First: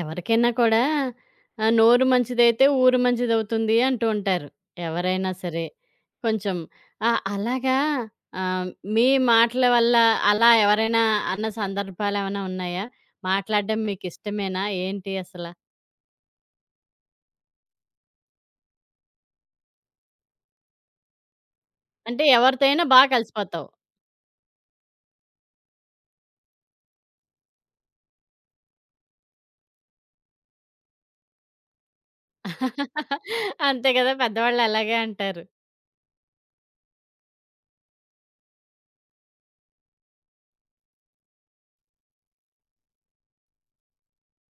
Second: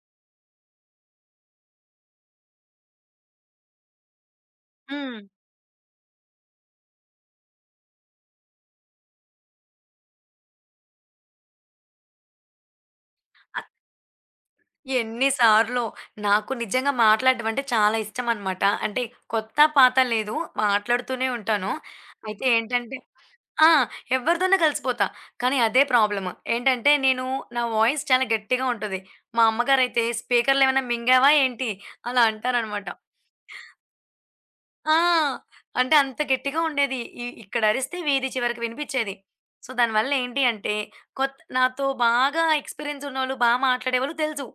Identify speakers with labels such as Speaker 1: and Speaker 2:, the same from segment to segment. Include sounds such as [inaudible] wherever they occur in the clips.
Speaker 1: ఎవరికైనా కూడా నోరు మంచిదైతే ఊరు మంచిదవుతుంది అంటూ ఉంటారు.
Speaker 2: హ్మ్.
Speaker 1: ఎవరైనా సరే. కొంచెం అలాగా ఆహ్, మీ మాటల వల్ల అలా ఎవరైనా అన్న సందర్భాలేమైనా ఉన్నాయా?
Speaker 2: ఆహ్,
Speaker 1: మాట్లాడడం మీకిష్టమేనా? ఏంటి
Speaker 2: ఎన్ని
Speaker 1: అసల?
Speaker 2: సార్లో నాకు నిజంగా మాట్లాడడం అంటే చాలా ఇష్టం అనమాట. అంటే కొత్త, పాత లేదు మాట్లాడుతూనే ఉంటాను.
Speaker 1: అంటే
Speaker 2: అయితే
Speaker 1: ఎవరితో అయినా
Speaker 2: ఏంటంటే
Speaker 1: బా కలిసిపోతావు.
Speaker 2: ఆ! ఎవరితోనా కలిసిపోతా. కానీ అదే ప్రాబ్లమ్. ఏంటంటే నేను నా వాయిస్ చాలా గట్టిగా ఉంటది. మా అమ్మగారైతే "స్పీకర్‌లో ఏమైనా మింగావా ఏంటి?" అలా అంటారనమాట.
Speaker 1: [laughs] అంతే కదా! పెద్దవాళ్ళు
Speaker 2: ఆ!
Speaker 1: అలాగే అంటారు.
Speaker 2: అంటే అంత గట్టిగా ఉండేది. ఇక్కడ అరిస్తే వీధి చివరికి వినిపిచ్చేది. సో, దానివల్ల ఏంటి అంటే కొత్ నాతో బాగా ఎక్స్‌పీరియన్స్ ఉన్నోళ్ళు, బా మాట్లాడేవాళ్ళు తెలుసు.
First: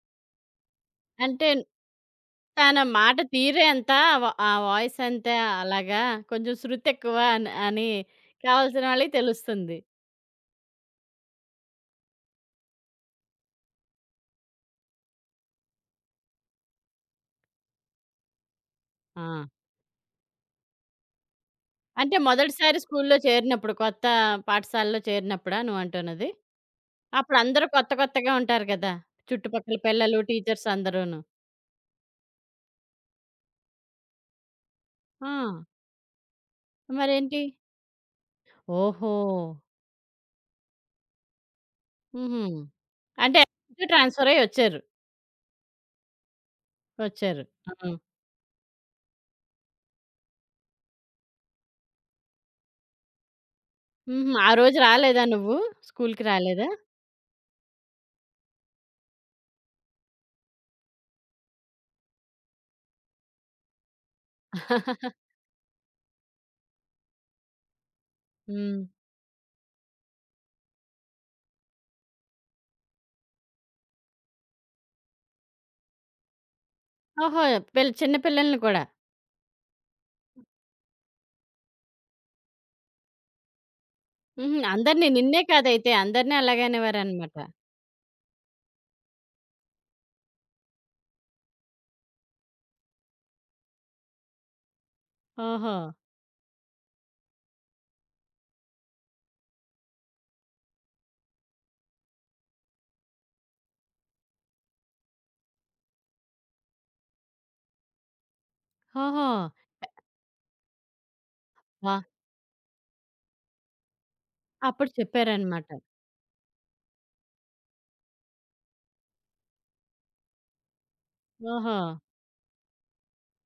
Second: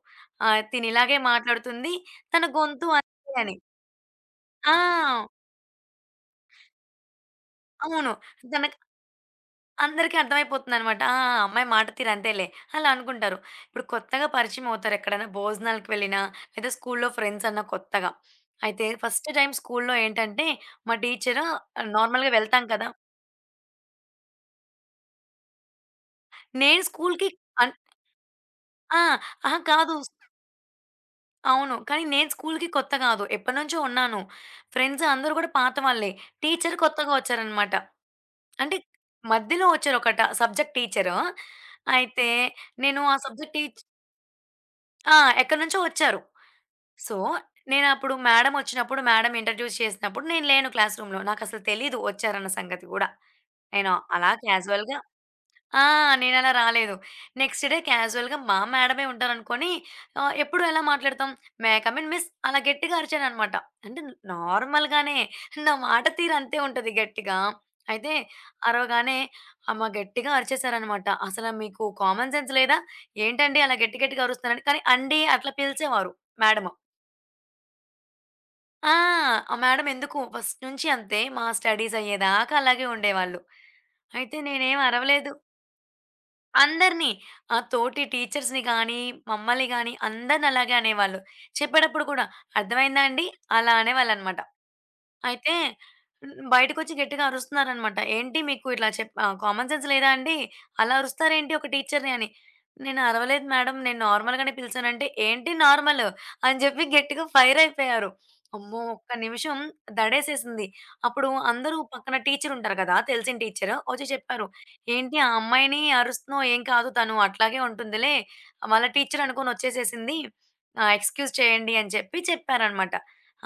Speaker 2: తినిలాగే
Speaker 1: అంటే
Speaker 2: మాట్లాడుతుంది. తన
Speaker 1: తన
Speaker 2: గొంతు
Speaker 1: మాట
Speaker 2: అంతే అని.
Speaker 1: తీరే అంత వ ఆ వాయిస్
Speaker 2: ఆ!
Speaker 1: అంతే. అలాగా కొంచెం శృతెక్కువ అని అని
Speaker 2: అవును. తనకి
Speaker 1: కావాల్సిన వాళ్ళకి తెలుస్తుంది.
Speaker 2: అందరికీ అర్థమైపోతుందనమాట. ఆ! ఆ అమ్మాయి మాట తీరు అంతేలే అలా అనుకుంటారు. ఇప్పుడు కొత్తగా పరిచయం అవుతారు. ఎక్కడైనా భోజనాలకు వెళ్ళినా, లేదా స్కూల్‌లో ఫ్రెండ్స్ అన్నా కొత్తగా. అయితే ఫస్ట్
Speaker 1: ఆ!
Speaker 2: టైమ్ స్కూల్‌లో ఏంటంటే మా టీచరు
Speaker 1: అంటే
Speaker 2: నార్మల్‌గా వెళ్తాం
Speaker 1: మొదటిసారి
Speaker 2: కదా!
Speaker 1: స్కూల్లో చేరినప్పుడు, కొత్త పాఠశాలలో చేరినప్పుడా నువ్వంటున్నది?
Speaker 2: నేను స్కూలుకి
Speaker 1: అప్పుడు అందరూ
Speaker 2: అన్
Speaker 1: కొత్త కొత్తగా ఉంటారు కదా!
Speaker 2: ఆ! అహా!
Speaker 1: చుట్టుపక్కల
Speaker 2: కాదు.
Speaker 1: పిల్లలు, టీచర్స్ అందరూను.
Speaker 2: అవును. కానీ నేను స్కూలుకి కొత్త కాదు. ఎప్పటినుంచో ఉన్నాను. ఫ్రెండ్స్
Speaker 1: ఆ!
Speaker 2: అందరూ కూడా పాత వాళ్ళే. టీచర్ కొత్తగా
Speaker 1: మరేంటి?
Speaker 2: వచ్చారనమాట. అంటే
Speaker 1: ఓహో!
Speaker 2: మధ్యలో వచ్చారు ఒకట సబ్జెక్ట్ టీచరు. అయితే
Speaker 1: హుహు.
Speaker 2: నేను ఆ
Speaker 1: అంటే
Speaker 2: సబ్జెక్ట్ టీచ్
Speaker 1: ట్రాన్స్‌ఫర్ అయ్యి వచ్చారు.
Speaker 2: ఆ! ఎక్కడినుంచో వచ్చారు. సో,
Speaker 1: వచ్చారు. ఆ!
Speaker 2: నేనప్పుడు మేడమ్ వచ్చినప్పుడు మేడమ్ ఇంట్రొడ్యూస్ చేసినప్పుడు నేను లేను క్లాస్ రూమ్‌లో. నాకసలు తెలీదు వచ్చారన్న సంగతి గూడా. నేను అలా
Speaker 1: హుహు. ఆ రోజు
Speaker 2: క్యాజువల్‌గా
Speaker 1: రాలేదా నువ్వు?
Speaker 2: ఆ!
Speaker 1: స్కూలుకి
Speaker 2: నేనలా
Speaker 1: రాలేదా?
Speaker 2: రాలేదు. నెక్స్ట్ డే క్యాజుయల్‌గా మా మేడమే ఉంటారనుకోని ఎప్పుడు ఎలా మాట్లాడతాం, may I come in miss అలా గట్టిగా అరిచాననమాట. అంటే నార్మల్‌గానే
Speaker 1: [laughs]
Speaker 2: నా మాట తీరు అంతే ఉంటది గట్టిగా. అయితే
Speaker 1: హ్మ్.
Speaker 2: అరవగానే అమ్మ గట్టిగా అరిచేసారనమాట. "అసల మీకు కామన్ సెన్స్ లేదా? ఏంటండి అలా గట్టి గట్టిగా అరుస్తున్నారని" కానీ అండి అట్లా పిలిచేవారు మేడము.
Speaker 1: ఓహో! చిన్న పిల్లల్ని కూడా.
Speaker 2: ఆ! ఆ మేడం ఎందుకో ఫస్ట్ నుంచి అంతే మా స్టడీస్ అయ్యేదాకా అలాగే ఉండేవాళ్ళు. అయితే
Speaker 1: హుహు.
Speaker 2: నేనేం
Speaker 1: అందరిని
Speaker 2: అరవలేదు.
Speaker 1: నిన్నే కాదైతే అందరిని అలాగే
Speaker 2: అందరిని.
Speaker 1: అనేవారనమాట.
Speaker 2: ఆ తోటి టీచర్స్‌ని గానీ, మమ్మల్ని గానీ అందరిని అలాగే అనేవాళ్ళు. చెప్పేటప్పుడు కూడా అర్థమైందా అండి? అలా అనేవాళ్ళనమాట. అయితే
Speaker 1: ఓహో!
Speaker 2: హ్మ్. బయటకొచ్చి గట్టిగా అరుస్తున్నారనమాట. "ఏంటి మీకు ఇట్లా చెప్ కామన్ సెన్స్ లేదా అండి? అలా అరుస్తారేంటి ఒక టీచర్‌ని" అని. "నేను అరవలేదు మేడం. నేను నార్మల్‌గానే పిలిచానంటే" "ఏంటి నార్మల్" అని చెప్పి గట్టిగా ఫైర్ అయిపోయారు. అమ్మో! ఒక్క
Speaker 1: ఓహో!
Speaker 2: నిమిషం దడేసేసింది. అప్పుడు అందరూ
Speaker 1: వా!
Speaker 2: పక్కన టీచర్ ఉంటారు కదా! తెలిసిన టీచర్ వచ్చి చెప్పారు.
Speaker 1: అప్పుడు
Speaker 2: "ఏంటి ఆ
Speaker 1: చెప్పారనమాట.
Speaker 2: అమ్మాయిని అరుస్తున్నావు? ఏం కాదు తను అట్లాగే ఉంటుందిలే. వాళ్ళ టీచర్ అనుకోని వచ్చేసేసింది. ఎక్స్‌క్యూజ్ చేయండి"
Speaker 1: ఓహో!
Speaker 2: అని చెప్పి చెప్పారనమాట.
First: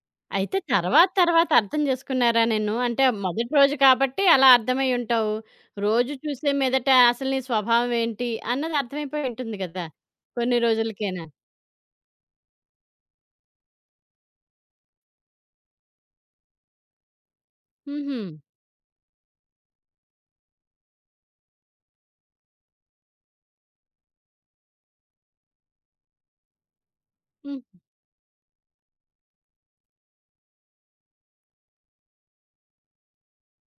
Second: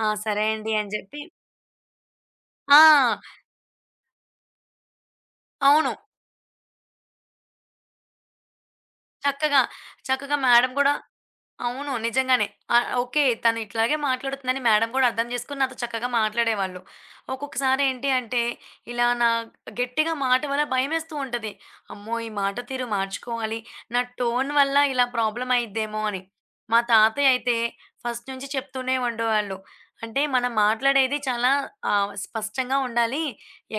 Speaker 2: ఆ! సరే
Speaker 1: అయితే
Speaker 2: అండి అని
Speaker 1: తర్వాత
Speaker 2: చెప్పి
Speaker 1: తర్వాత అర్థం చేసుకున్నారా నిన్ను? అంటే
Speaker 2: ఆ!
Speaker 1: మొదటి రోజు కాబట్టి అలా అర్థమై ఉంటావు.
Speaker 2: అవును.
Speaker 1: రోజు చూసే మీదట అసలు నీ స్వభావం ఏంటి అన్నది అర్థమైపోయి ఉంటుంది
Speaker 2: చక్కగా,
Speaker 1: కదా!
Speaker 2: చక్కగా
Speaker 1: కొన్ని
Speaker 2: మేడమ్ గూడా
Speaker 1: రోజులకేనా?
Speaker 2: అవును. నిజంగానే. ఓకే. తను ఇట్లాగే మాట్లాడుతుందని మేడం గూడా అర్థం జేసుకొని నాతో చక్కగా మాట్లాడేవాళ్ళు. ఒక్కొక్కసారి ఏంటి
Speaker 1: హుహు.
Speaker 2: అంటే, ఇలా నా గట్టిగా మాట వల్ల భయమేస్తూ ఉంటది. అమ్మో! ఈ మాట తీరు మార్చుకోవాలి. నా టోన్ వల్ల ఇలా ప్రాబ్లమ్ అయిద్దేమో అని. మా తాతయ్య అయితే
Speaker 1: హ్మ్.
Speaker 2: ఫస్ట్ నుంచి చెప్తూనే ఉండేవాళ్ళు. అంటే మనం మాట్లాడేది చాలా స్పష్టంగా ఉండాలి.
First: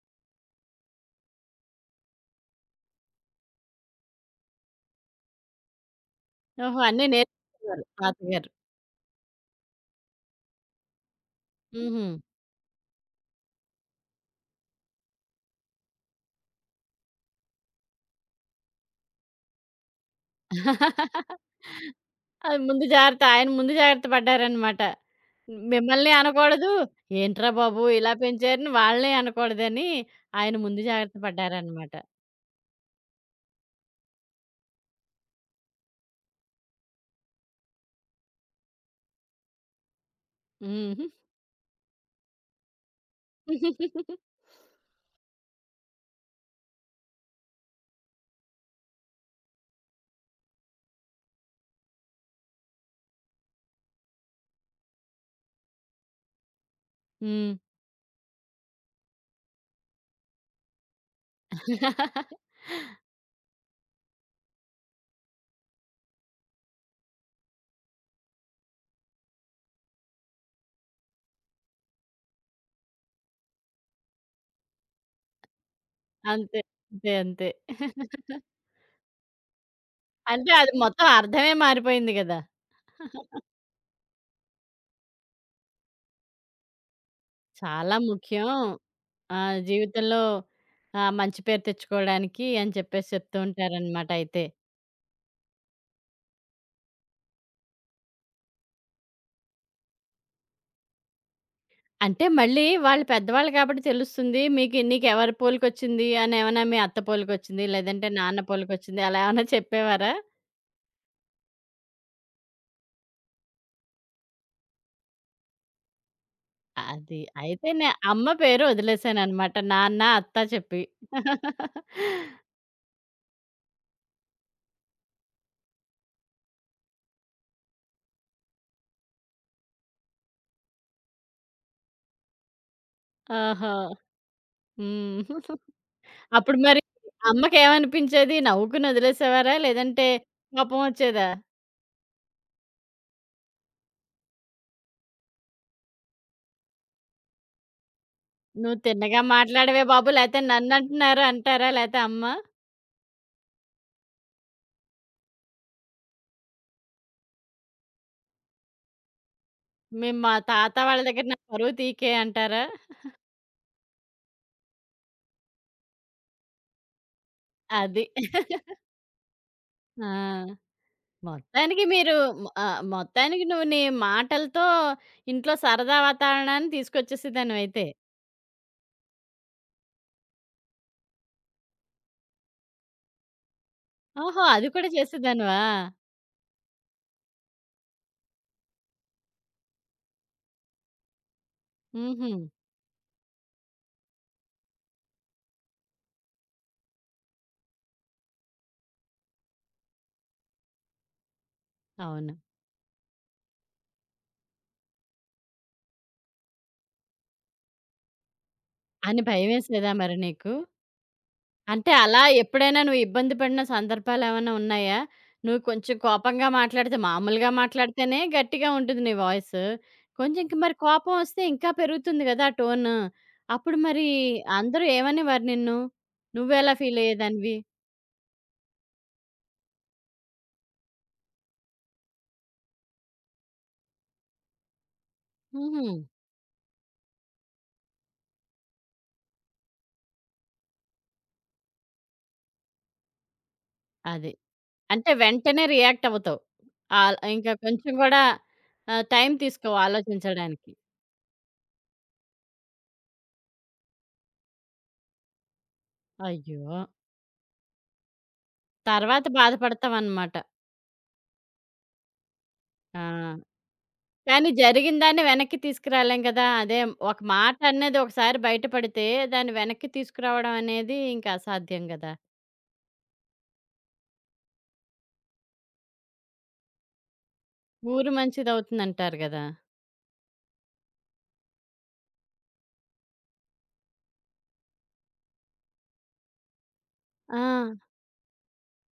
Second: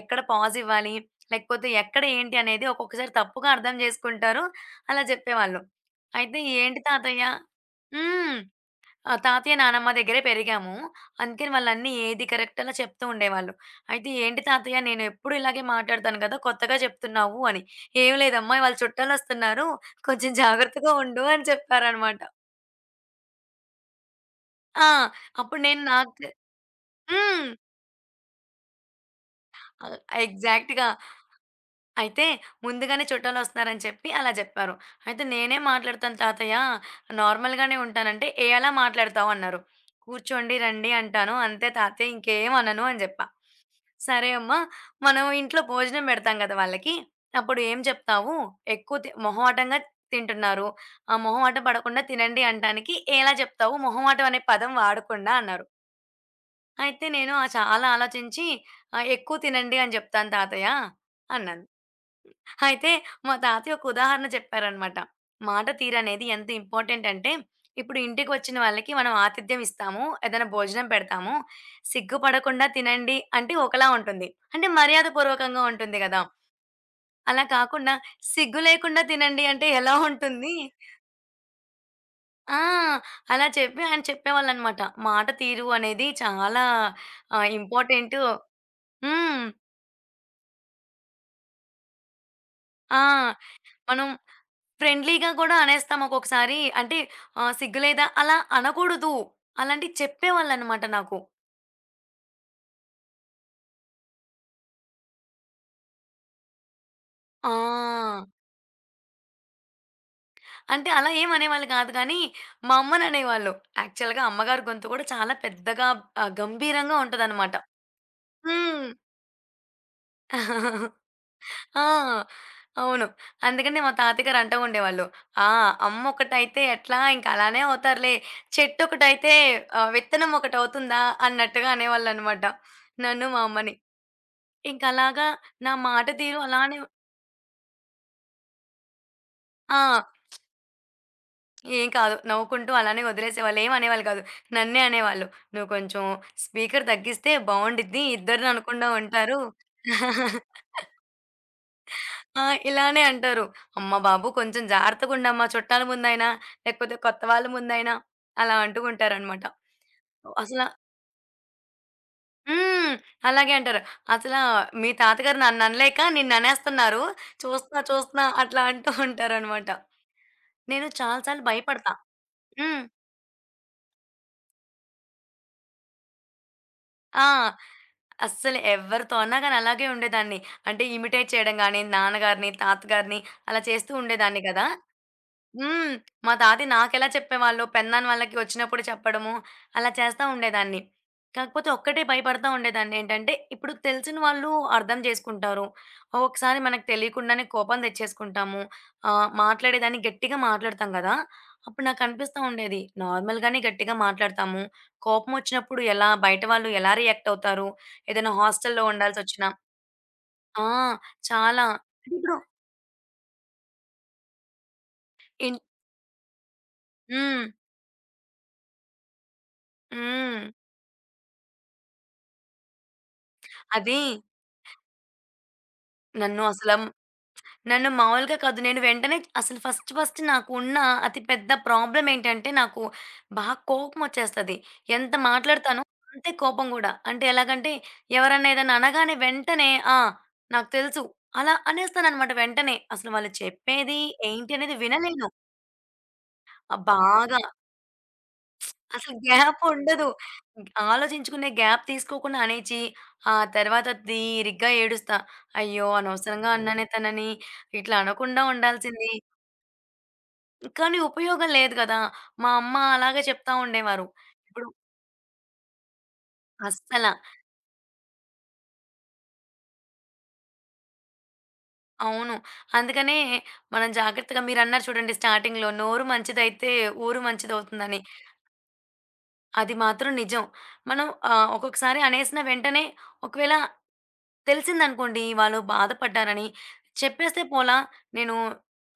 Speaker 2: ఎక్కడ పాజ్ ఇవ్వాలి, లేకపోతే ఎక్కడ ఏంటి అనేది ఒక్కొక్కసారి తప్పుగా అర్థం జేసుకుంటారు. అలా జెప్పేవాళ్ళు. అయితే
Speaker 1: ఓహో!
Speaker 2: ఏంటి
Speaker 1: అన్నీ
Speaker 2: తాతయ్య
Speaker 1: నేర్చుకున్నారు
Speaker 2: హ్మ్.
Speaker 1: తాతగారు.
Speaker 2: ఆ! తాతయ్య, నానమ్మ దగ్గరే పెరిగాము. అందుకని వాళ్ళన్నీ
Speaker 1: హుహు.
Speaker 2: ఏది కరెక్ట్ అలా చెప్తూ ఉండేవాళ్ళు. అయితే "ఏంటి తాతయ్య నేనెప్పుడు ఇలాగే మాట్లాడతాను కదా! కొత్తగా చెప్తున్నావు" అని. "ఏం లేదమ్మా ఇవాళ చుట్టాలొస్తున్నారు. కొంచెం జాగ్రత్తగా ఉండు" అని చెప్పారనమాట.
Speaker 1: అది ముందు జాగ్రత్త. ఆయన ముందు జాగ్రత్త పడ్డారనమాట.
Speaker 2: ఆ! అప్పుడు నేను
Speaker 1: మిమ్మల్ని
Speaker 2: నాకు
Speaker 1: అనకూడదు.
Speaker 2: హ్మ్.
Speaker 1: ఏంట్రా బాబు! ఇలా పెంచారని వాళ్ళని అనకూడదని
Speaker 2: ఆహ్,
Speaker 1: ఆయన ముందు
Speaker 2: ఎగ్జాక్ట్‌గా.
Speaker 1: జాగ్రత్త పడ్డారనమాట.
Speaker 2: అయితే ముందుగానే చుట్టాలొస్తున్నారని చెప్పి అలా జెప్పారు. అయితే నేనే మాట్లాడతాను తాతయ్య నార్మల్‌గానే ఉంటానంటే, "ఏ అలా మాట్లాడతావు?" అన్నారు. "కూర్చోండి, రండి"
Speaker 1: హ్మ్.
Speaker 2: అంటాను. "అంతే తాతయ్య ఇంకేం అనను" అని జెప్పా.
Speaker 1: హ్మ్. [laughs]
Speaker 2: "సరే అమ్మా మనం ఇంట్లో భోజనం బెడతాం గదా! వాళ్ళకి. అప్పుడు ఏం జెప్తావు? ఎక్కువ తి మొహమాటంగా తింటున్నారు. ఆ మొహమాట పడకుండా తినండి అనటానికి ఎలా జెప్తావు? మొహమాటం అనే పదం వాడకుండా" అన్నారు. అయితే నేను చాలా ఆలోచించి "ఎక్కువ తినండి అని జెప్తాను తాతయ్య" అన్నాను.
Speaker 1: [laughs]
Speaker 2: అయితే మా తాతయ్య ఒక ఉదాహరణ చెప్పారనమాట. మాట తీరనేది ఎంత ఇంపార్టెంట్ అంటే, ఇప్పుడు ఇంటికి వచ్చిన వాళ్ళకి మనం ఆతిథ్యం ఇస్తాము. ఏదైనా భోజనం పెడతాము. సిగ్గుపడకుండా తినండి అంటే ఒకలా ఉంటుంది. అంటే మర్యాదపూర్వకంగా ఉంటుంది గదా!
Speaker 1: అంతే. అంతే.
Speaker 2: అలా
Speaker 1: అంతే.
Speaker 2: కాకుండా సిగ్గు లేకుండా తినండి అంటే ఎలా
Speaker 1: అంటే
Speaker 2: ఉంటుంది?
Speaker 1: అది మొత్తం అర్థమే మారిపోయింది గదా!
Speaker 2: ఆ! అలా చెప్పి ఆయన చెప్పేవాళ్ళనమాట. మాట తీరు అనేది చాలా
Speaker 1: చాలా
Speaker 2: ఇంపార్టెంటు.
Speaker 1: ముఖ్యం.
Speaker 2: హ్మ్.
Speaker 1: జీవితంలో మంచి పేరు తెచ్చుకోవడానికి అని
Speaker 2: ఆ!
Speaker 1: చెప్పేసి చెప్తూ
Speaker 2: మనం
Speaker 1: ఉంటారనమాట అయితే.
Speaker 2: ఫ్రెండ్లీగా కూడా అనేస్తాం ఒక్కొక్కసారి. అంటే సిగ్గులేదా అలా అనకూడదు. అలాంటివి చెప్పేవాళ్ళనమాట నాకు.
Speaker 1: అంటే మళ్ళీ వాళ్ళు పెద్దవాళ్ళు కాబట్టి తెలుస్తుంది. మీకు నీకెవరి పోలికొచ్చింది అని ఏమన్నా మీ అత్త పోలికొచ్చింది, లేదంటే
Speaker 2: ఆ!
Speaker 1: నాన్న పోలికొచ్చింది అలా ఏమన్నా చెప్పేవారా?
Speaker 2: అంటే అలా ఏం అనేవాళ్ళు కాదు కానీ, మా అమ్మననేవాళ్ళు. యాక్చువల్‌గా అమ్మగారి గొంతు కూడా చాలా పెద్దగా గంభీరంగా
Speaker 1: అది.
Speaker 2: ఉంటదనమాట.
Speaker 1: అయితే అమ్మ పేరు
Speaker 2: హ్మ్.
Speaker 1: వదిలేసాననమాట. నాన్న, అత్త చెప్పి.
Speaker 2: [laughs] ఆ!
Speaker 1: [laughs]
Speaker 2: అవును. అందుకనే మా తాతయ్య గారు అంటూ ఉండేవాళ్ళు. "ఆ! అమ్మొకటైతే ఎట్లా ఇంక అలానే అవుతారులే. చెట్టొకటైతే విత్తనం ఒకటవుతుందా?" అన్నట్టుగా అనేవాళ్ళనమాట. నన్ను, మా
Speaker 1: ఓహో!
Speaker 2: అమ్మని. ఇంకలాగా
Speaker 1: హ్మ్.
Speaker 2: నా మాట తీరు
Speaker 1: అప్పుడు
Speaker 2: అలానే
Speaker 1: మరి అమ్మకేమనిపించేది? నవ్వుకునొదిలేసేవారా?
Speaker 2: ఆ!
Speaker 1: లేదంటే కోపం ఒచ్చేదా?
Speaker 2: ఏం కాదు. నవ్వుకుంటూ అలానే వదిలేసేవాళ్ళు. ఏం అనేవాళ్ళు కాదు. నన్నే అనేవాళ్ళు. "నువ్వు కొంచెం స్పీకర్ తగ్గిస్తే బావుండిద్ది. ఇద్దరిని
Speaker 1: "నువ్వు
Speaker 2: అనకుండా
Speaker 1: తిన్నగా
Speaker 2: ఉంటారు."
Speaker 1: మాట్లాడవే బాబు! లేతే
Speaker 2: [laughs]
Speaker 1: నన్నంటున్నారు" అంటారా? లేతే అమ్మ,
Speaker 2: ఆ! ఇలానే అంటారు. అమ్మ బాబు! కొంచెం జాగ్రత్తగుండమ్మా చుట్టాల ముందైనా, లేకపోతే కొత్త వాళ్ళ ముందైనా అలా అంటూ ఉంటారనమాట.
Speaker 1: "మేము మా
Speaker 2: అసల
Speaker 1: తాత వాళ్ళ దగ్గర నా పరువు తీకే" అంటారా?
Speaker 2: హ్మ్. అలాగే అంటారు. "అసలా మీ తాతగారు నన్ననలేక నిన్ననేస్తన్నారు. చూస్తున్నా,
Speaker 1: అది.
Speaker 2: చూస్తున్నా" అట్లా అంటూ ఉంటారనమాట.
Speaker 1: ఆ!
Speaker 2: నేను చాలా సార్లు
Speaker 1: మొత్తానికి
Speaker 2: భయపడతా.
Speaker 1: మీరు
Speaker 2: హ్మ్.
Speaker 1: మొత్తానికి నువ్వు నీ మాటలతో ఇంట్లో సరదా వాతావరణాన్ని
Speaker 2: ఆ!
Speaker 1: తీసుకొచ్చేసేదానివయితే.
Speaker 2: అస్సలు ఎవరితో అన్నా గాని అలాగే ఉండేదాన్ని. అంటే ఇమిటేట్ చేయడం గాని, నాన్నగారిని, తాతగారిని అలా చేస్తూ ఉండేదాన్ని
Speaker 1: ఓహో!
Speaker 2: గదా!
Speaker 1: అది కూడా చేసేదానివా?
Speaker 2: హ్మ్. మా తాతయ్య నాకెలా చెప్పేవాళ్ళో, పెదనాన్న వాళ్ళకి వచ్చినప్పుడు చెప్పడము, అలా చేస్తా ఉండేదాన్ని. కాకపోతే ఒక్కటే
Speaker 1: హుహు.
Speaker 2: భయపడతా ఉండేదాన్ని. ఏంటంటే, ఇప్పుడు తెలిసిన వాళ్ళు అర్థం చేసుకుంటారు. ఒకసారి మనకు తెలియకుండానే కోపం తెచ్చేసుకుంటాము. మాట్లాడేదాన్ని గట్టిగా మాట్లాడతాం గదా! అప్పుడు
Speaker 1: అవును.
Speaker 2: నాకనిపిస్తా ఉండేది. నార్మల్‌గానే గట్టిగా మాట్లాడతాము. కోపం వచ్చినప్పుడు ఎలా బయట వాళ్ళు ఎలా రియాక్ట్ అవుతారు? ఏదైనా హాస్టల్‌లో
Speaker 1: అని
Speaker 2: ఉండాల్సొచ్చినా
Speaker 1: భయమేసేదా మరి నీకు?
Speaker 2: ఆ! చాలా.
Speaker 1: అంటే అలా
Speaker 2: ఇప్పుడు
Speaker 1: ఎప్పుడైనా నువ్వు ఇబ్బంది పడిన సందర్భాలేమన్నా ఉన్నాయా?
Speaker 2: ఇన్
Speaker 1: నువ్వు కొంచెం కోపంగా మాట్లాడితే
Speaker 2: హ్మ్.
Speaker 1: మామూలుగా మాట్లాడితేనే గట్టిగా ఉంటుంది నీ వాయిస్. కొంచెం
Speaker 2: హ్మ్.
Speaker 1: ఇంక మరి కోపం వస్తే ఇంకా పెరుగుతుంది గదా! ఆ టోన్. అప్పుడు
Speaker 2: అది
Speaker 1: మరి అందరూ ఏమనేవారు నిన్ను?
Speaker 2: నన్ను
Speaker 1: నువ్వెలా
Speaker 2: అసల
Speaker 1: ఫీల్ అయ్యేదానివి?
Speaker 2: మామూలుగా కాదు. నేను వెంటనే అసలు ఫస్ట్ ఫస్ట్ నాకున్న అతి పెద్ద ప్రాబ్లమ్ ఏంటంటే నాకు బాగా కోపమొచ్చేస్తది. ఎంత మాట్లాడతానో
Speaker 1: హుహు.
Speaker 2: అంతే కోపం గూడా. అంటే ఎలాగంటే ఎవరన్నా ఏదన్నా అనగానే వెంటనే ఆ! నాకు తెలుసు. అలా అనేస్తాననమాట వెంటనే. అసలు వాళ్ళు చెప్పేది
Speaker 1: అది.
Speaker 2: ఏంటి అనేది
Speaker 1: అంటే
Speaker 2: వినలేను.
Speaker 1: వెంటనే రియాక్ట్ అవుతావు.
Speaker 2: ఆ! బాగా
Speaker 1: ఇంకా కొంచెం గూడా
Speaker 2: అసలు
Speaker 1: టైం
Speaker 2: గ్యాప్
Speaker 1: తీసుకోవు
Speaker 2: ఉండదు.
Speaker 1: ఆలోచించడానికి.
Speaker 2: ఆలోచించుకునే గ్యాప్ తీసుకోకుండా అనేచి ఆ తర్వాత తీరిగ్గా ఏడుస్తా. అయ్యో! అనవసరంగా
Speaker 1: అయ్యో!
Speaker 2: అన్నానే తనని. ఇట్లా అనకుండా ఉండాల్సింది.
Speaker 1: తర్వాత బాధపడతావనమాట.
Speaker 2: కానీ ఉపయోగం లేదు గదా! మా అమ్మ
Speaker 1: ఆ!
Speaker 2: అలాగే చెప్తా ఉండేవారు.
Speaker 1: కానీ
Speaker 2: ఇప్పుడు
Speaker 1: జరిగిన దాన్ని వెనక్కి తీసుకురాలేం కదా! అదే
Speaker 2: అస్సల.
Speaker 1: ఒక మాట అనేది ఒకసారి బయటపడితే దాన్ని వెనక్కి తీసుకురావడం అనేది ఇంక అసాధ్యం గదా!
Speaker 2: అవును. అందుకనే మనం జాగ్రత్తగా మీరన్నారు చూడండి స్టార్టింగ్‌లో నోరు మంచిదైతే ఊరు మంచిదవుతుందని.
Speaker 1: ఊరు మంచిదవుతుందంటారు గదా!
Speaker 2: అది మాత్రం నిజం. మనం ఒక్కొక్కసారి అనేసిన వెంటనే ఒకవేళ తెలిసిందనుకోండి వాళ్ళు బాధపడ్డారని,
Speaker 1: ఆ!
Speaker 2: చెప్పేస్తే పోలా "నేను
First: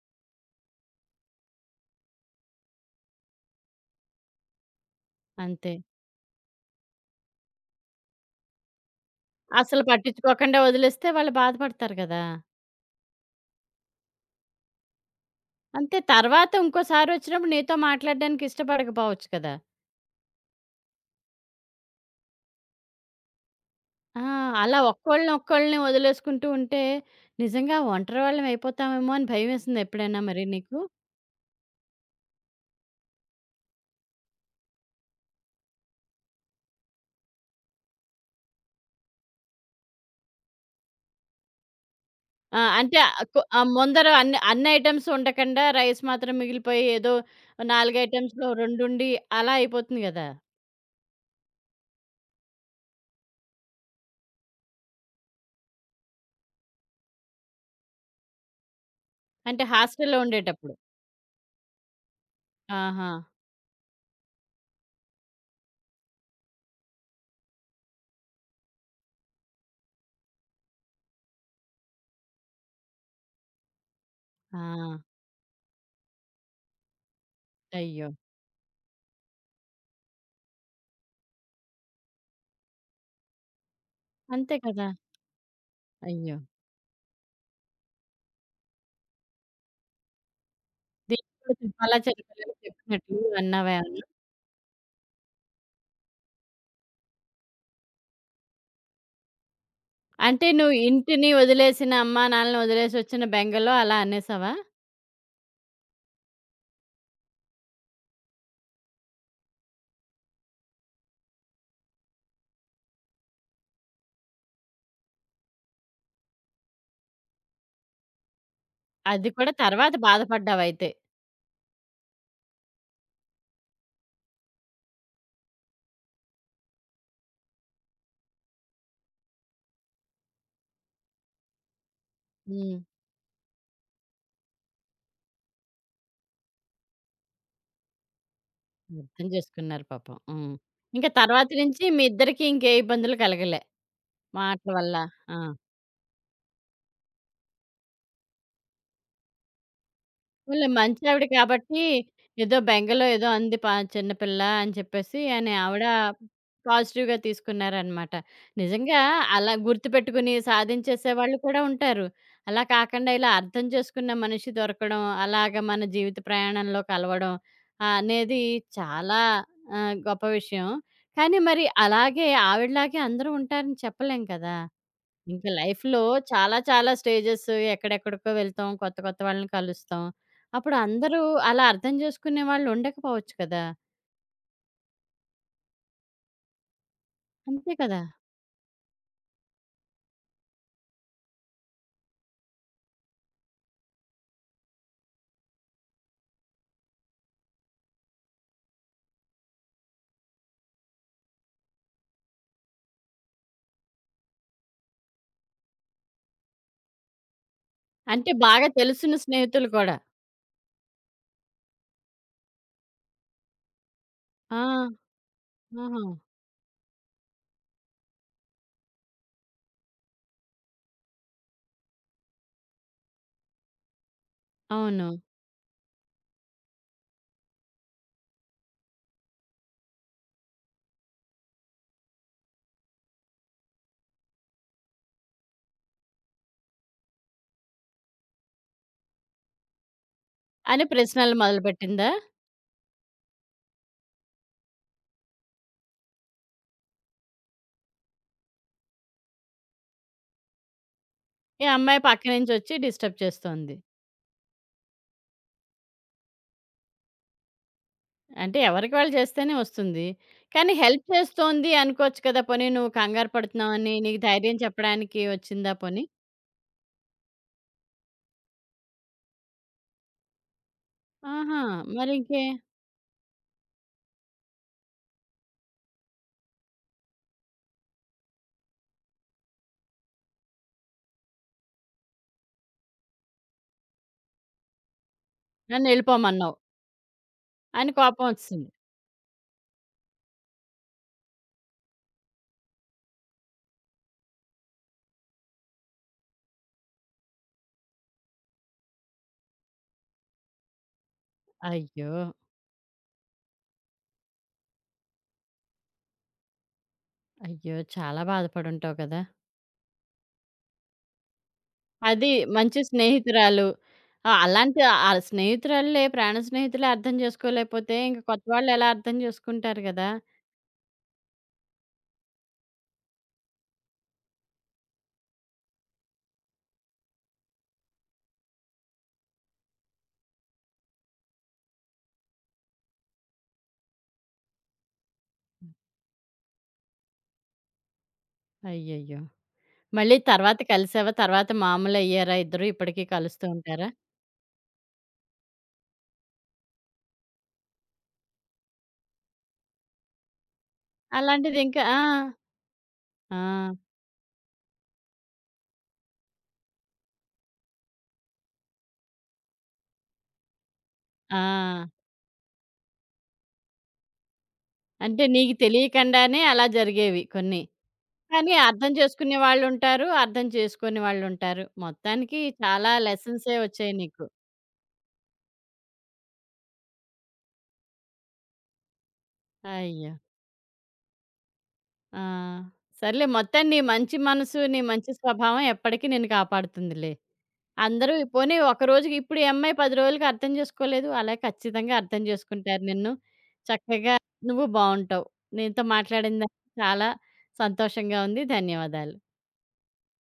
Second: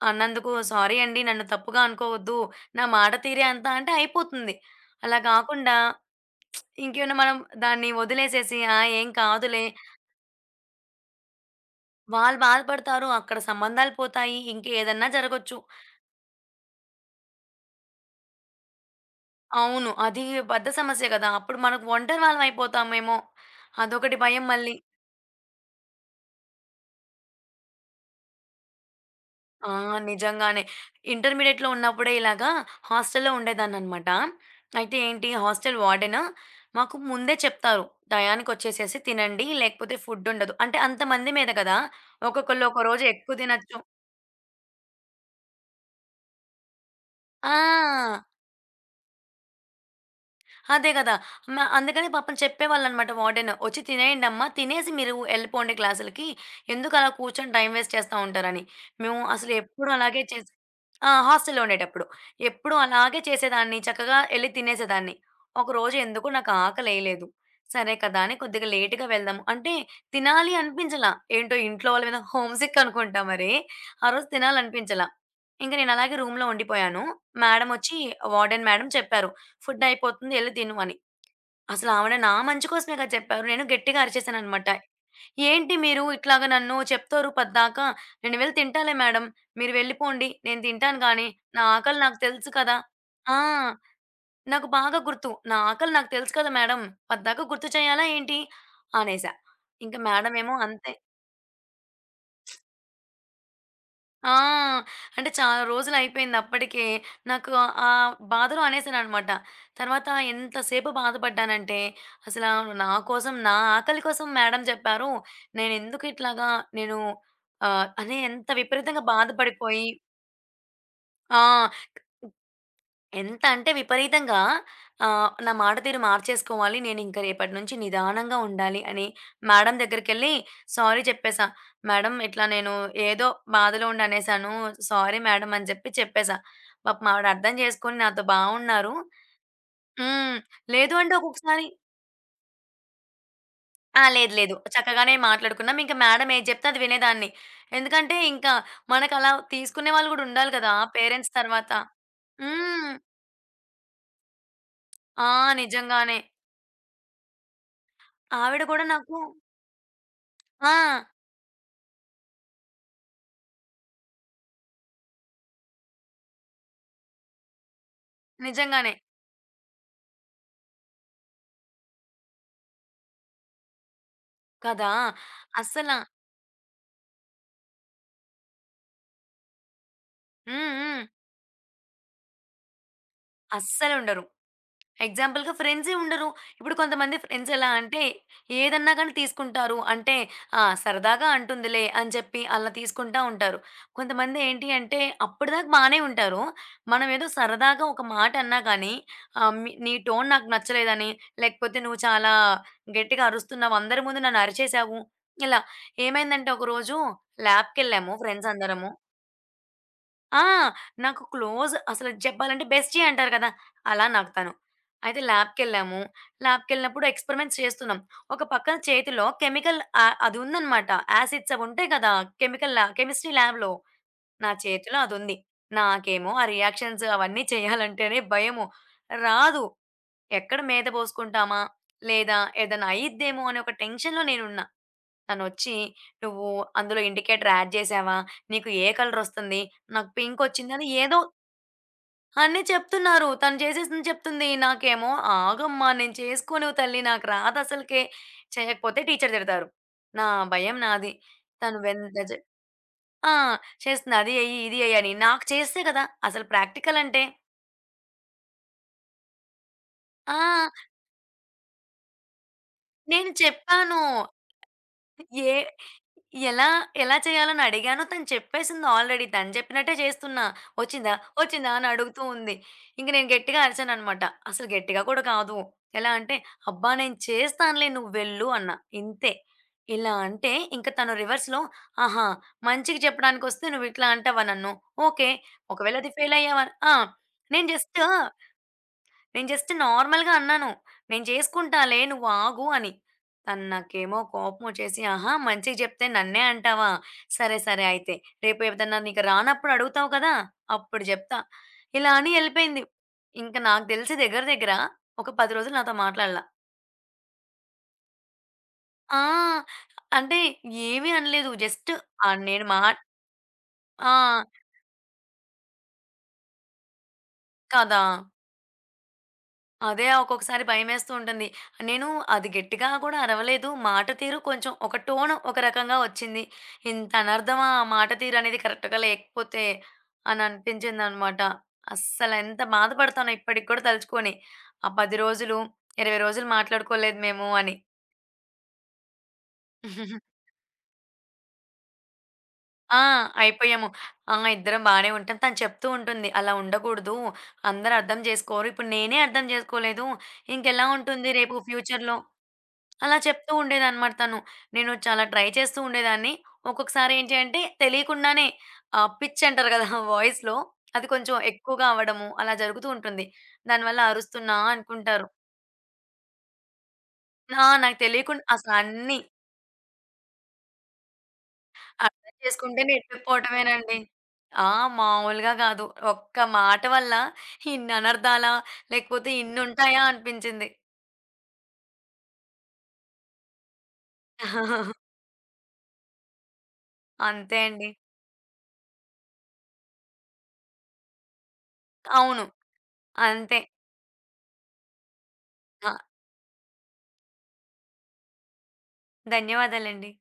Speaker 2: అన్నందుకు సారీ అండి. నన్ను తప్పుగా అనుకోవద్దు. నా మాట తీరే అంత" అంటే అయిపోతుంది. అలా
Speaker 1: అంతే.
Speaker 2: గాకుండా ఇంకేమైనా మనం దాన్ని వదిలేసేసి "ఆ! ఏం కాదులే"
Speaker 1: అసలు పట్టించుకోకుండా వదిలేస్తే వాళ్ళు బాధపడతారు గదా!
Speaker 2: వాళ్ళు బాధపడతారు. అక్కడ సంబంధాలు పోతాయి. ఇంకేదన్నా జరగొచ్చు.
Speaker 1: అంతే తర్వాత ఇంకోసారొచ్చినప్పుడు నీతో మాట్లాడడానికి ఇష్టపడకపోవచ్చు కదా!
Speaker 2: అవును. అది పెద్ద సమస్య గదా! అప్పుడు మనకు ఒంటరివాళ్ళం అయిపోతామేమో! అదొకటి
Speaker 1: ఆ!
Speaker 2: భయం మళ్ళీ.
Speaker 1: అలా ఒక్కోళ్ళని ఒక్కోళ్ళని వదిలేసుకుంటూ ఉంటే నిజంగా ఒంటరి వాళ్ళం అయిపోతామేమో అని
Speaker 2: ఆ!
Speaker 1: భయమేసిందా ఎప్పుడైనా మరి
Speaker 2: నిజంగానే.
Speaker 1: నీకు?
Speaker 2: ఇంటర్మీడియేట్‌లో ఉన్నప్పుడే ఇలాగా హాస్టల్‌లో ఉండేదాన్ననమాట. అయితే ఏంటి హాస్టల్ వార్డెన్ మాకు ముందే చెప్తారు. టయానికొచ్చేసేసి తినండి. లేకపోతే ఫుడ్ ఉండదు. అంటే అంతమంది మీద గదా!
Speaker 1: ఆ!
Speaker 2: ఒక్కొక్కళ్ళు ఒక
Speaker 1: అంటే
Speaker 2: రోజు ఎక్కువ
Speaker 1: కొ ఆ!
Speaker 2: తినొచ్చు.
Speaker 1: ముందర అన్ని అన్ని ఐటెమ్స్ ఉండకుండా రైస్ మాత్రం మిగిలిపోయి ఏదో 4
Speaker 2: ఆ!
Speaker 1: ఐటెమ్స్‌లో 2 ఉండి అలా అయిపోతుంది గదా!
Speaker 2: అదే గదా! మ అందుకని పాపం చెప్పేవాళ్ళనమాట వార్డెన్, "ఒచ్చి తినేయండమ్మా. తినేసి మీరు ఎళ్ళిపోండి క్లాసులకి. ఎందుకు అలా కూర్చొని టైం వేస్ట్ చేస్తా ఉంటారని." మేము అసలు
Speaker 1: అంటే
Speaker 2: ఎప్పుడు
Speaker 1: హాస్టల్‌లో
Speaker 2: అలాగే చేసి
Speaker 1: ఉండేటప్పుడు.
Speaker 2: ఆ! హాస్టల్‌లో ఉండేటప్పుడు. ఎప్పుడూ
Speaker 1: ఆహా!
Speaker 2: అలాగే చేసేదాన్ని. చక్కగా ఎళ్లి తినేసేదాన్ని. ఒకరోజు ఎందుకో నాకు ఆకలేయలేదు. సరే కదా! అని కొద్దిగా లేట్‌గా వెళ్దాం అంటే తినాలి అనిపించలా. ఏంటో ఇంట్లో వాళ్ళ మీద హోమ్ సిక్ అనుకుంటా మరి. ఆ రోజు
Speaker 1: ఆ!
Speaker 2: తినాలనిపించలా. ఇంక నేను అలాగే రూమ్‌లో ఉండిపోయాను. మేడమొచ్చి
Speaker 1: అయ్యో!
Speaker 2: వార్డెన్ మేడం చెప్పారు. ఫుడ్ అయిపోతుంది ఎళ్లి తిను అని. అసలు ఆవిడ నా మంచి కోసమే కదా చెప్పారు. నేను గట్టిగా
Speaker 1: అంతే
Speaker 2: అరిచేశాననమాట.
Speaker 1: కదా!
Speaker 2: ఏంటి మీరు
Speaker 1: అయ్యో!
Speaker 2: ఇట్లాగ నన్ను చెప్తారు పద్దాక, నేను వెళ్లి తింటాలే మేడం. మీరు వెళ్ళిపోండి. నేను తింటాను గానీ,
Speaker 1: దీన్ని కూడా
Speaker 2: నా
Speaker 1: చెప్పాలా
Speaker 2: ఆకలి నాకు తెలుసు
Speaker 1: చెరకలేదో
Speaker 2: కదా!
Speaker 1: చెప్పినట్లు
Speaker 2: ఆ!
Speaker 1: అన్నావా ఏమన్నా?
Speaker 2: నాకు బాగా గుర్తు. నా ఆకలి నాకు తెలుసు కదా మేడం. పద్దాక గుర్తు చేయాలా ఏంటి? అనేసా. ఇంక
Speaker 1: అంటే
Speaker 2: మేడమేమో
Speaker 1: నువ్వు
Speaker 2: అంతే
Speaker 1: ఇంటిని వదిలేసిన, అమ్మా నాన్నలని వదిలేసొచ్చిన బెంగలో అలా
Speaker 2: ఆ!
Speaker 1: అనేసావా?
Speaker 2: అంటే చాలా రోజులయిపోయింది అప్పటికే. నాకు ఆ బాధలో అనేసాననమాట. తర్వాత ఎంతసేపు బాధపడ్డానంటే, అసలా నా కోసం, నా ఆకలి కోసం మేడం చెప్పారు. నేనెందుకు ఇట్లాగా నేను అనే ఎంత విపరీతంగా
Speaker 1: అది కూడా
Speaker 2: బాధపడిపోయి
Speaker 1: తర్వాత బాధపడ్డావయితే.
Speaker 2: ఆ! ఎంత అంటే విపరీతంగా నా మాట తీరు మార్చేసుకోవాలి. నేనింక రేపటి నుంచి నిదానంగా ఉండాలి అని మేడం దగ్గరికెళ్ళి సారీ చెప్పేసా. మేడం ఇట్లా నేను
Speaker 1: హ్మ్.
Speaker 2: ఏదో బాధలో ఉండి అనేసాను. సారీ మేడం అని చెప్పి చెప్పేసా. పాపం ఆవిడ అర్థం చేసుకొని నాతో బావున్నారు.
Speaker 1: అర్థం చేసుకున్నారు పాపం.
Speaker 2: హ్మ్.
Speaker 1: హ్మ్.
Speaker 2: లేదు
Speaker 1: ఇంక
Speaker 2: అంటే
Speaker 1: తర్వాత
Speaker 2: ఒక్కొక్కసారి
Speaker 1: నుంచి మీ ఇద్దరికీ ఇంకే ఇబ్బందులు కలగలే.
Speaker 2: ఆ! లేదు. లేదు.
Speaker 1: మాటల వల్ల.
Speaker 2: చక్కగానే
Speaker 1: ఆ!
Speaker 2: మాట్లాడుకున్నాం. ఇంక మేడం ఏది చెప్తే అది వినేదాన్ని. ఎందుకంటే ఇంకా మనకలా తీసుకునే వాళ్ళు గూడా ఉండాలి
Speaker 1: పోన్లే
Speaker 2: కదా!
Speaker 1: మంచావిడ
Speaker 2: పేరెంట్స్ తర్వాత.
Speaker 1: కాబట్టి ఏదో
Speaker 2: హ్మ్.
Speaker 1: బెంగలో ఏదో అంది పా చిన్నపిల్ల అని చెప్పేసి
Speaker 2: ఆ!
Speaker 1: అని ఆవిడ
Speaker 2: నిజంగానే.
Speaker 1: పాజిటివ్‌గా తీసుకున్నారనమాట.
Speaker 2: ఆవిడ గూడా
Speaker 1: నిజంగా
Speaker 2: నాకు
Speaker 1: అలా గుర్తుపెట్టుకుని
Speaker 2: ఆ!
Speaker 1: సాధించేసే వాళ్ళు కూడా ఉంటారు. అలా కాకుండా ఇలా అర్థం చేసుకున్న మనిషి దొరకడం, అలాగ మన జీవిత ప్రయాణంలో కలవడం అనేది
Speaker 2: నిజంగానే.
Speaker 1: చాలా గొప్ప విషయం. కానీ మరి అలాగే ఆవిడలాగే అందరూ ఉంటారని చెప్పలేం కదా!
Speaker 2: కదా!
Speaker 1: ఇంకా
Speaker 2: అస్సల
Speaker 1: లైఫ్‌లో చాలా చాలా స్టేజెస్ ఎక్కడెక్కడికో వెళ్తాం. కొత్త కొత్త వాళ్ళని కలుస్తాం.
Speaker 2: హ్మ్.
Speaker 1: అప్పుడు
Speaker 2: హ్మ్.
Speaker 1: అందరూ అలా అర్థం చేసుకునే వాళ్ళు ఉండకపోవచ్చు కదా!
Speaker 2: అస్సలుండరు. ఎగ్జాంపుల్‌గా ఫ్రెండ్సే ఉండరు. ఇప్పుడు కొంతమంది ఫ్రెండ్స్ ఎలా
Speaker 1: అంతే కదా!
Speaker 2: అంటే, ఏదన్నా గాని తీసుకుంటారు. అంటే ఆ! సరదాగా అంటుందిలే అని చెప్పి అలా తీసుకుంటా ఉంటారు. కొంతమంది ఏంటి అంటే, అప్పటిదాకా బానే ఉంటారు. మనం ఏదో సరదాగా ఒక మాట అన్నా గానీ, మీ నీ టోన్ నాకు నచ్చలేదని, లేకపోతే నువ్వు చాలా గట్టిగా అరుస్తున్నావు. అందరి ముందు నన్ను అరిచేశావు. ఇలా ఏమైందంటే ఒకరోజు ల్యాబ్‌కెళ్ళాము
Speaker 1: అంటే
Speaker 2: ఫ్రెండ్స్
Speaker 1: బాగా
Speaker 2: అందరము.
Speaker 1: తెలిసిన స్నేహితులు కూడా.
Speaker 2: ఆ! నాకు క్లోజ్ అసలు చెప్పాలంటే బెస్టీ అంటారు కదా! అలా నాకు తను.
Speaker 1: ఆ!
Speaker 2: అయితే ల్యాబ్‌కెళ్ళాము.
Speaker 1: ఆహా!
Speaker 2: ల్యాబ్‌కెళ్ళినప్పుడు ఎక్స్‌పెరిమెంట్స్ చేస్తున్నాం. ఒక పక్కన చేతిలో కెమికల్ ఆ అది ఉందనమాట. యాసిడ్స్ అవి ఉంటాయి కదా! కెమికల్ ల్యాబ్ కెమిస్ట్రీ ల్యాబ్‌లో నా చేతిలో
Speaker 1: అవును.
Speaker 2: అదుంది. నాకేమో ఆ రియాక్షన్స్ అవన్నీ చేయాలంటేనే భయము. రాదు. ఎక్కడ మీద పోసుకుంటామా? లేదా ఏదైనా అయ్యిద్దేమో అనే ఒక టెన్షన్‌లో నేనున్న. తనొచ్చి "నువ్వు అందులో ఇండికేటర్ యాడ్ చేశావా? నీకు ఏ కలరొస్తుంది? నాకు పింకొచ్చింది"
Speaker 1: అని
Speaker 2: అని ఏదో
Speaker 1: ప్రశ్నలు మొదలుపెట్టిందా?
Speaker 2: అన్నీ చెప్తున్నారు. తను చేసేసింది చెప్తుంది. నాకేమో "ఆగమ్మా! నేను చేసుకోను తల్లి. నాకు రాదసలకే. చేయకపోతే టీచర్ తిడతారు." నా భయం నాది.
Speaker 1: ఈ
Speaker 2: తను
Speaker 1: అమ్మాయి
Speaker 2: ఎంత
Speaker 1: పక్క
Speaker 2: జె
Speaker 1: నుంచి వచ్చి డిస్టర్బ్
Speaker 2: ఆ!
Speaker 1: చేస్తోంది.
Speaker 2: చేస్తుంది. అది ఎయ్యి, ఇది ఎయ్యి అని. నాకు చేస్తే కదా! అసలు ప్రాక్టికల్ అంటే
Speaker 1: అంటే ఎవరికి వాళ్ళు చేస్తేనే వస్తుంది.
Speaker 2: ఆ!
Speaker 1: కానీ హెల్ప్ చేస్తోంది అనుకోవచ్చు కదా! పోనీ నువ్వు
Speaker 2: నేను
Speaker 1: కంగారు పడుతున్నావని
Speaker 2: చెప్పాను.
Speaker 1: నీకు ధైర్యం చెప్పడానికి
Speaker 2: ఏ
Speaker 1: వచ్చిందా పోనీ?
Speaker 2: ఎలా, ఎలా చేయాలని అడిగాను. తను చెప్పేసింది ఆల్రెడీ. తను చెప్పినట్టే చేస్తున్నా. "వచ్చిందా?
Speaker 1: ఆహా!
Speaker 2: వచ్చిందా?" అని అడుగుతూ
Speaker 1: మరింకే.
Speaker 2: ఉంది. ఇంక నేను గట్టిగా అరిచాననమాట. అసలు గట్టిగా కూడా కాదు. ఎలా అంటే, "అబ్బా! నేను చేస్తానులే నువ్వు వెళ్ళు" అన్నా. ఇంతే. ఇలా అంటే ఇంక తను రివర్స్‌లో, "ఆహా! మంచికి చెప్పడానికొస్తే నువ్వు ఇట్లా అంటావా నన్ను? ఓకే.
Speaker 1: నన్ను
Speaker 2: ఒకవేళ అది ఫెయిల్
Speaker 1: ఎళ్ళిపోమన్నావు
Speaker 2: అయ్యావా" ఆ! నేను
Speaker 1: అని
Speaker 2: జస్ట్
Speaker 1: కోపం వచ్చింది.
Speaker 2: నేను జస్ట్ నార్మల్‌గా అన్నాను. "నేను చేసుకుంటాలే నువ్వు ఆగు" అని. తను నాకేమో కోపమొచ్చేసి, "ఆహా! మంచిగా చెప్తే నన్నే అంటావా? సరే, సరే అయితే. రేపు ఏదన్నా నీకు రానప్పుడు అడుగుతావు కదా! అప్పుడు చెప్తా" ఇలా
Speaker 1: అయ్యో!
Speaker 2: అని ఎళ్ళిపోయింది. ఇంక నాకు తెలిసి దగ్గర దగ్గర ఒక 10 రోజులు నాతో మాట్లాడలా.
Speaker 1: అయ్యో! చాలా బాధపడుంటావు కదా!
Speaker 2: ఆ! అంటే ఏమీ అనలేదు. జస్ట్
Speaker 1: అది
Speaker 2: నేను మా
Speaker 1: మంచి స్నేహితురాలు.
Speaker 2: ఆ!
Speaker 1: అలాంటి ఆ స్నేహితురాళ్ళే ప్రాణ స్నేహితులే అర్థం చేసుకోలేకపోతే
Speaker 2: కదా!
Speaker 1: ఇంక కొత్త వాళ్ళెలా అర్థం చేసుకుంటారు
Speaker 2: అదే
Speaker 1: గదా!
Speaker 2: ఒక్కొక్కసారి భయమేస్తూ ఉంటుంది. నేను అది గట్టిగా కూడా అరవలేదు. మాట తీరు కొంచెం ఒక టోన్ ఒక రకంగా వచ్చింది. ఇంత అనర్థమా! ఆ మాట తీరు అనేది కరెక్ట్‌గా లేకపోతే అని అనిపించిందనమాట. అస్సలు ఎంత బాధపడతానో ఇప్పటికి కూడా తలుచుకొని. ఆ 10 రోజులు, 20 రోజులు మాట్లాడుకోలేదు మేము అని.
Speaker 1: అయ్యయ్యో! మళ్ళీ
Speaker 2: [laughs]
Speaker 1: తర్వాత కలిసావా? తర్వాత మామూలయ్యారా ఇద్దరు?
Speaker 2: ఆ!
Speaker 1: ఇప్పటికి కలుస్తూ
Speaker 2: అయిపోయాము.
Speaker 1: ఉంటారా?
Speaker 2: ఆ! ఇద్దరం బానే ఉంటాం. తను చెప్తూ ఉంటుంది. "అలా ఉండకూడదు. అందరూ అర్థం చేసుకోరు. ఇప్పుడు నేనే అర్థం చేసుకోలేదు. ఇంకెలా ఉంటుంది రేపు
Speaker 1: అలాంటిది ఇంకా ఆ!
Speaker 2: ఫ్యూచర్‌లో?" అలా చెప్తూ
Speaker 1: ఆ!
Speaker 2: ఉండేదనమాట తను. నేను చాలా ట్రై చేస్తూ ఉండేదాన్ని. ఒక్కొక్కసారి ఏంటి అంటే తెలియకుండానే పిచ్ అంటారు కదా! [laughs] వాయిస్‌లో అది కొంచెం
Speaker 1: ఆ!
Speaker 2: ఎక్కువగా అవ్వడము అలా జరుగుతూ ఉంటుంది. దానివల్ల అరుస్తున్నా
Speaker 1: అంటే
Speaker 2: అనుకుంటారు.
Speaker 1: నీకు తెలియకుండానే అలా జరిగేవి కొన్ని.
Speaker 2: ఆ! నాకు తెలియకుండా
Speaker 1: కానీ అర్థం
Speaker 2: అసలన్నీ
Speaker 1: చేసుకునే వాళ్ళుంటారు. అర్థం చేసుకోని వాళ్ళుంటారు.
Speaker 2: అర్థం
Speaker 1: మొత్తానికి
Speaker 2: చేసుకుంటే
Speaker 1: చాలా లెసన్సే వచ్చాయి
Speaker 2: నెట్టకుపోవటమేనండి.
Speaker 1: నీకు.
Speaker 2: ఆ! మామూలుగా కాదు. ఒక్క మాట వల్ల ఇన్ని అనర్థాలా? లేకపోతే ఇన్నుంటాయా?
Speaker 1: అయ్యో!
Speaker 2: అనిపించింది.
Speaker 1: ఆ! సర్లే మొత్తం నీ మంచి మనసు, నీ మంచి
Speaker 2: [laughs]
Speaker 1: స్వభావం ఎప్పటికీ నిన్ను కాపాడుతుందిలే.
Speaker 2: అంతే అండి.
Speaker 1: అందరూ ఈ పోనీ ఒకరోజుకి ఇప్పుడు ఈ అమ్మాయి 10 రోజులకి అర్థం చేసుకోలేదు. అలా ఖచ్చితంగా అర్థం
Speaker 2: అవును.
Speaker 1: చేసుకుంటారు నిన్ను.
Speaker 2: అంతే.
Speaker 1: చక్కగా నువ్వు బావుంటావు. నీతో
Speaker 2: ఆ!
Speaker 1: మాట్లాడిన దానికి చాలా సంతోషంగా ఉంది. ధన్యవాదాలు.
Speaker 2: ధన్యవాదాలండి.